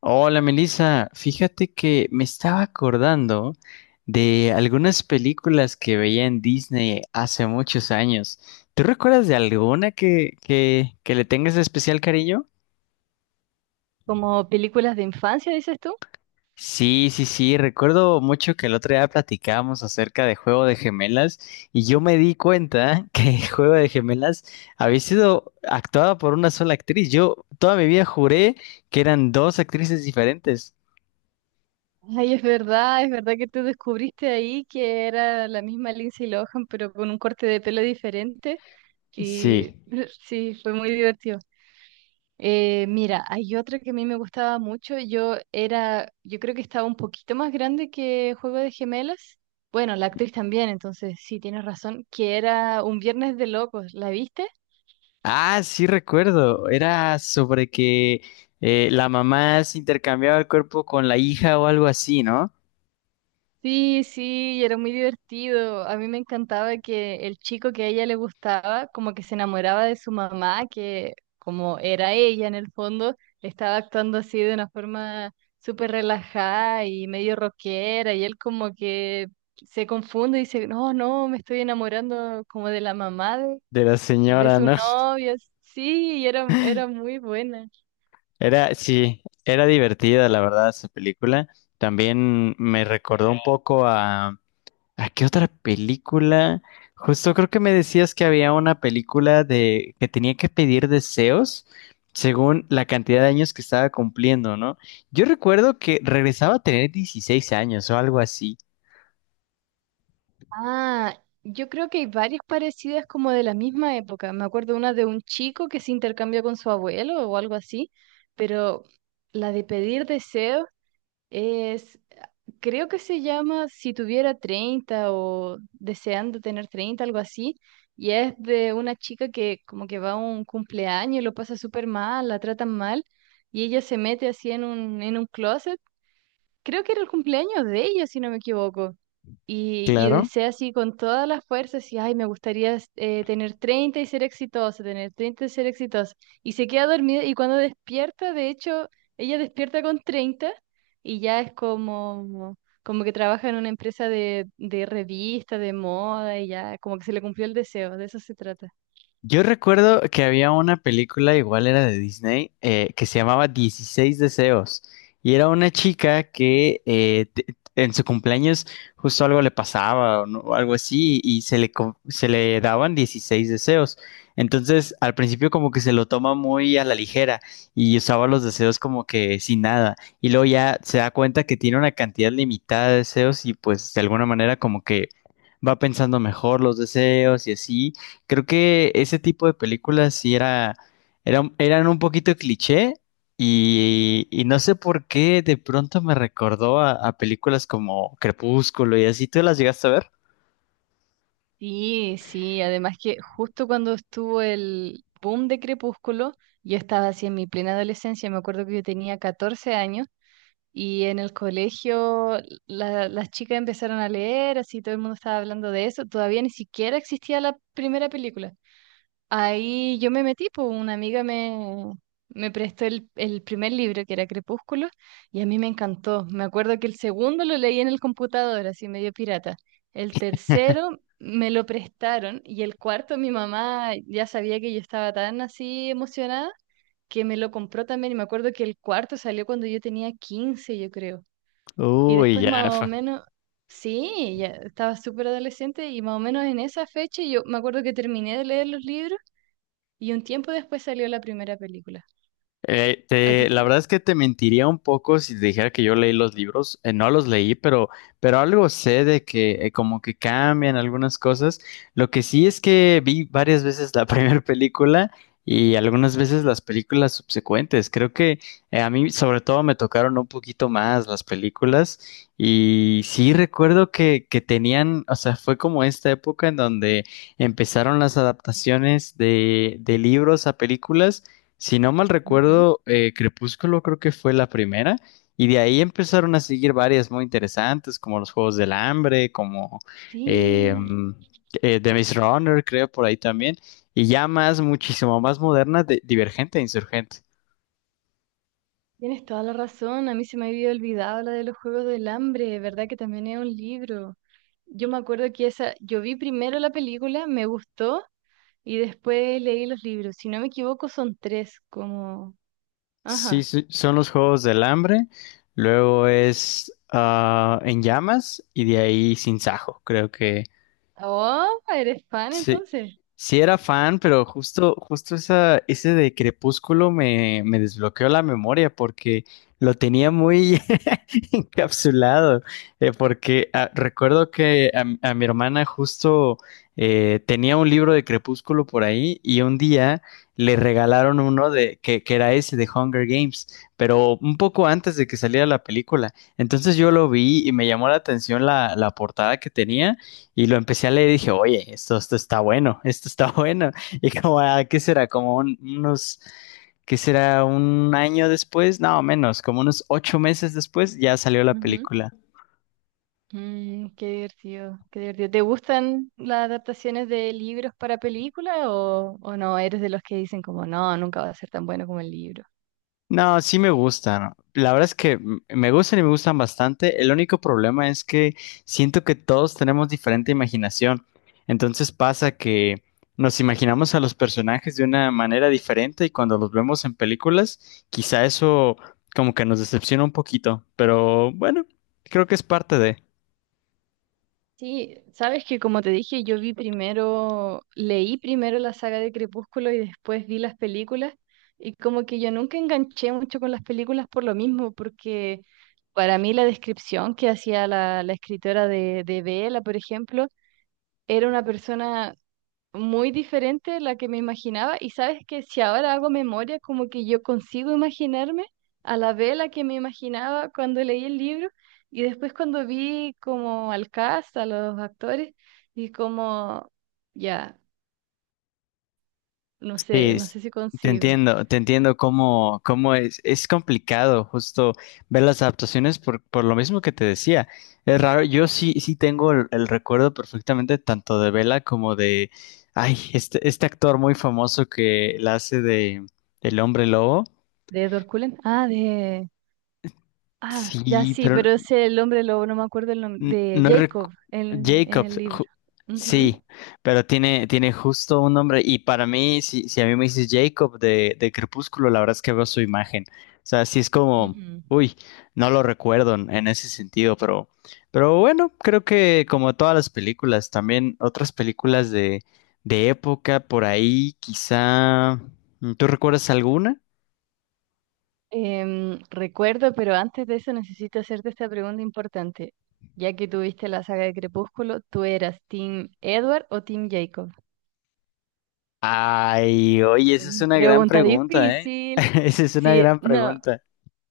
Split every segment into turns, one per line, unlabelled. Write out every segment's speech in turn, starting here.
Hola Melissa, fíjate que me estaba acordando de algunas películas que veía en Disney hace muchos años. ¿Tú recuerdas de alguna que le tengas especial cariño?
Como películas de infancia, dices tú.
Sí, sí, sí, recuerdo mucho que el otro día platicábamos acerca de Juego de Gemelas y yo me di cuenta que Juego de Gemelas había sido actuada por una sola actriz. Yo toda mi vida juré que eran dos actrices diferentes.
Ay, es verdad que tú descubriste ahí que era la misma Lindsay Lohan, pero con un corte de pelo diferente. Y
Sí.
sí, fue muy divertido. Mira, hay otra que a mí me gustaba mucho. Yo creo que estaba un poquito más grande que Juego de Gemelas. Bueno, la actriz también, entonces sí, tienes razón, que era Un Viernes de Locos. ¿La viste?
Ah, sí recuerdo. Era sobre que la mamá se intercambiaba el cuerpo con la hija o algo así, ¿no?
Sí, sí, y era muy divertido. A mí me encantaba que el chico que a ella le gustaba, como que se enamoraba de su mamá, que como era ella en el fondo, estaba actuando así de una forma súper relajada y medio rockera, y él como que se confunde y dice, no, no, me estoy enamorando como de la mamá de,
De la
de
señora,
su
¿no?
novia. Sí, y era, era muy buena.
Era, sí, era divertida, la verdad, esa película. También me recordó un poco a... ¿A qué otra película? Justo creo que me decías que había una película de que tenía que pedir deseos según la cantidad de años que estaba cumpliendo, ¿no? Yo recuerdo que regresaba a tener 16 años o algo así.
Ah, yo creo que hay varias parecidas como de la misma época. Me acuerdo una de un chico que se intercambió con su abuelo o algo así, pero la de pedir deseos es, creo que se llama Si tuviera 30 o deseando tener 30, algo así, y es de una chica que como que va a un cumpleaños y lo pasa súper mal, la tratan mal, y ella se mete así en un, closet, creo que era el cumpleaños de ella, si no me equivoco. Y
Claro.
desea así con todas las fuerzas, y ay, me gustaría tener 30 y ser exitosa, tener 30 y ser exitosa. Y se queda dormida y cuando despierta, de hecho, ella despierta con 30 y ya es como, como que trabaja en una empresa de revista, de moda, y ya como que se le cumplió el deseo, de eso se trata.
Yo recuerdo que había una película, igual era de Disney, que se llamaba Dieciséis Deseos. Y era una chica que en su cumpleaños justo algo le pasaba o, no- o algo así y se le daban dieciséis deseos. Entonces, al principio como que se lo toma muy a la ligera y usaba los deseos como que sin nada. Y luego ya se da cuenta que tiene una cantidad limitada de deseos y pues de alguna manera como que va pensando mejor los deseos y así. Creo que ese tipo de películas sí era, eran un poquito cliché y no sé por qué de pronto me recordó a películas como Crepúsculo y así. ¿Tú las llegaste a ver?
Sí, sí, además que justo cuando estuvo el boom de Crepúsculo, yo estaba así en mi plena adolescencia, me acuerdo que yo tenía 14 años y en el colegio las chicas empezaron a leer, así todo el mundo estaba hablando de eso, todavía ni siquiera existía la primera película. Ahí yo me metí, pues una amiga me, prestó el primer libro, que era Crepúsculo, y a mí me encantó. Me acuerdo que el segundo lo leí en el computador, así medio pirata. El tercero me lo prestaron y el cuarto mi mamá ya sabía que yo estaba tan así emocionada que me lo compró también. Y me acuerdo que el cuarto salió cuando yo tenía 15, yo creo. Y
Uy,
después
ya.
más o menos... Sí, ya estaba súper adolescente y más o menos en esa fecha yo me acuerdo que terminé de leer los libros y un tiempo después salió la primera película. A ti-
La verdad es que te mentiría un poco si te dijera que yo leí los libros. No los leí, pero algo sé de que como que cambian algunas cosas. Lo que sí es que vi varias veces la primera película y algunas veces las películas subsecuentes. Creo que a mí sobre todo me tocaron un poquito más las películas y sí recuerdo que tenían, o sea, fue como esta época en donde empezaron las adaptaciones de libros a películas. Si no mal
Ujú.
recuerdo, Crepúsculo creo que fue la primera, y de ahí empezaron a seguir varias muy interesantes, como los Juegos del Hambre, como eh,
Sí,
mm, The Maze Runner, creo, por ahí también, y ya más, muchísimo más moderna, Divergente e Insurgente.
tienes toda la razón. A mí se me había olvidado la de los Juegos del Hambre, ¿verdad? Que también es un libro. Yo me acuerdo que esa, yo vi primero la película, me gustó y después leí los libros. Si no me equivoco, son tres, como...
Sí,
Ajá.
sí, son los Juegos del Hambre, luego
Sí.
es En Llamas, y de ahí Sin Sajo, creo que
Oh, eres fan
sí,
entonces.
sí era fan, pero justo, justo esa, ese de Crepúsculo me desbloqueó la memoria porque lo tenía muy encapsulado, porque recuerdo que a mi hermana justo tenía un libro de Crepúsculo por ahí y un día le regalaron uno de que era ese de Hunger Games, pero un poco antes de que saliera la película. Entonces yo lo vi y me llamó la atención la portada que tenía. Y lo empecé a leer y dije, oye, esto está bueno, esto está bueno. Y como, ah, ¿qué será? Unos, ¿qué será? Un año después, no, menos, como unos ocho meses después ya salió la película.
Qué divertido, qué divertido. ¿Te gustan las adaptaciones de libros para película o no? ¿Eres de los que dicen como, no, nunca va a ser tan bueno como el libro?
No, sí me gustan. La verdad es que me gustan y me gustan bastante. El único problema es que siento que todos tenemos diferente imaginación. Entonces pasa que nos imaginamos a los personajes de una manera diferente y cuando los vemos en películas, quizá eso como que nos decepciona un poquito. Pero bueno, creo que es parte de...
Sí, sabes que como te dije, yo vi primero, leí primero la saga de Crepúsculo y después vi las películas y como que yo nunca enganché mucho con las películas por lo mismo, porque para mí la descripción que hacía la escritora de, Bella, por ejemplo, era una persona muy diferente de la que me imaginaba. Y sabes que si ahora hago memoria, como que yo consigo imaginarme a la vela que me imaginaba cuando leí el libro y después cuando vi como al cast, a los actores, y como, ya, no
Sí,
sé, no sé si consigo.
te entiendo cómo, cómo es complicado justo ver las adaptaciones por lo mismo que te decía. Es raro, yo sí, sí tengo el recuerdo perfectamente tanto de Bella como de, ay, este actor muy famoso que la hace de El Hombre Lobo.
¿De Edward Cullen? Ah. Ah, ya
Sí,
sí,
pero
pero ese el hombre lobo, no me acuerdo el nombre,
N-
de
No recu-
Jacob en el
Jacobs,
libro.
ju- sí,
Ujú.
pero tiene, tiene justo un nombre. Y para mí, si, si a mí me dices Jacob de Crepúsculo, la verdad es que veo su imagen. O sea, sí es como,
Ujú.
uy, no lo recuerdo en ese sentido, pero bueno, creo que como todas las películas, también otras películas de época por ahí, quizá. ¿Tú recuerdas alguna?
Recuerdo, pero antes de eso necesito hacerte esta pregunta importante. Ya que tuviste la saga de Crepúsculo, ¿tú eras Team Edward o Team Jacob?
Ay, oye, esa es una gran
Pregunta
pregunta, ¿eh?
difícil.
Esa es una
Sí,
gran
no,
pregunta.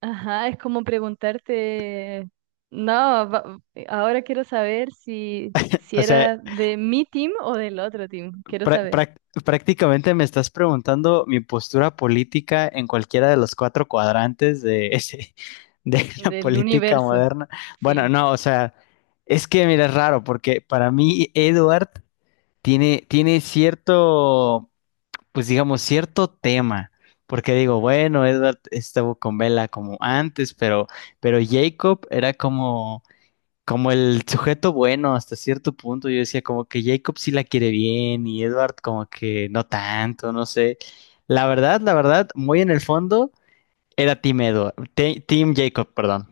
ajá, es como preguntarte, no, ahora quiero saber si
O sea,
era de mi team o del otro team, quiero
Prá-
saber,
prá- prácticamente me estás preguntando mi postura política en cualquiera de los cuatro cuadrantes de la
del
política
universo,
moderna. Bueno,
sí.
no, o sea, es que mira, es raro porque para mí Edward tiene, tiene cierto, pues digamos, cierto tema. Porque digo, bueno, Edward estuvo con Bella como antes, pero Jacob era como como el sujeto bueno hasta cierto punto. Yo decía como que Jacob sí la quiere bien y Edward como que no tanto, no sé. La verdad, muy en el fondo era Team Jacob, perdón.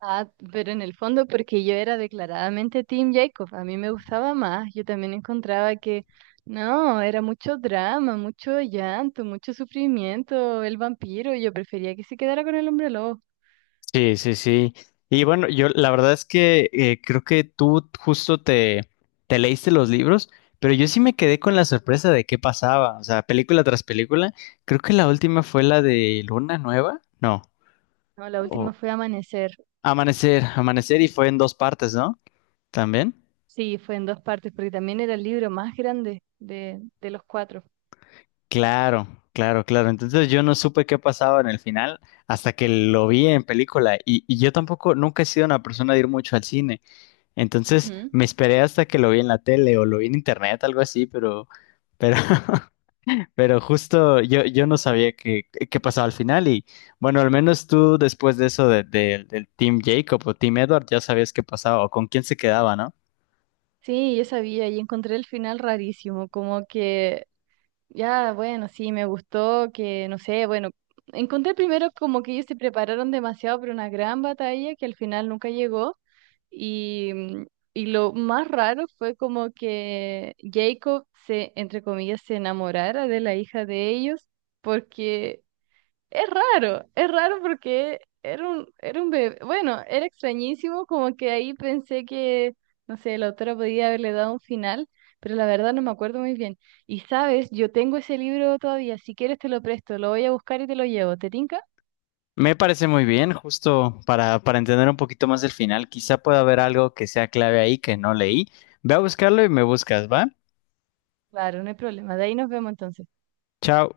Ah, pero en el fondo, porque yo era declaradamente Team Jacob, a mí me gustaba más, yo también encontraba que no, era mucho drama, mucho llanto, mucho sufrimiento, el vampiro, yo prefería que se quedara con el hombre lobo.
Sí, sí, sí. Y bueno, yo la verdad es que creo que tú justo te leíste los libros, pero yo sí me quedé con la sorpresa de qué pasaba. O sea, película tras película. Creo que la última fue la de Luna Nueva. No.
No, la
O
última fue Amanecer,
Amanecer, Amanecer y fue en dos partes, ¿no? ¿También?
sí, fue en dos partes, porque también era el libro más grande de los cuatro.
Claro, claro, claro. Entonces yo no supe qué pasaba en el final hasta que lo vi en película y yo tampoco, nunca he sido una persona de ir mucho al cine. Entonces
Ujú.
me esperé hasta que lo vi en la tele o lo vi en internet, algo así, pero, pero justo yo, yo no sabía qué, qué pasaba al final y bueno, al menos tú después de eso del Team Jacob o Team Edward ya sabías qué pasaba o con quién se quedaba, ¿no?
Sí, yo sabía y encontré el final rarísimo, como que ya, bueno, sí, me gustó que, no sé, bueno, encontré primero como que ellos se prepararon demasiado para una gran batalla que al final nunca llegó. Y, mm, y lo más raro fue como que Jacob se, entre comillas, se enamorara de la hija de ellos, porque es raro porque era un, bebé. Bueno, era extrañísimo, como que ahí pensé que, no sé, la autora podía haberle dado un final, pero la verdad no me acuerdo muy bien. Y sabes, yo tengo ese libro todavía, si quieres te lo presto, lo voy a buscar y te lo llevo. ¿Te tinca?
Me parece muy bien, justo para entender un poquito más el final. Quizá pueda haber algo que sea clave ahí que no leí. Ve a buscarlo y me buscas, ¿va?
Claro, no hay problema. De ahí nos vemos entonces.
Chao.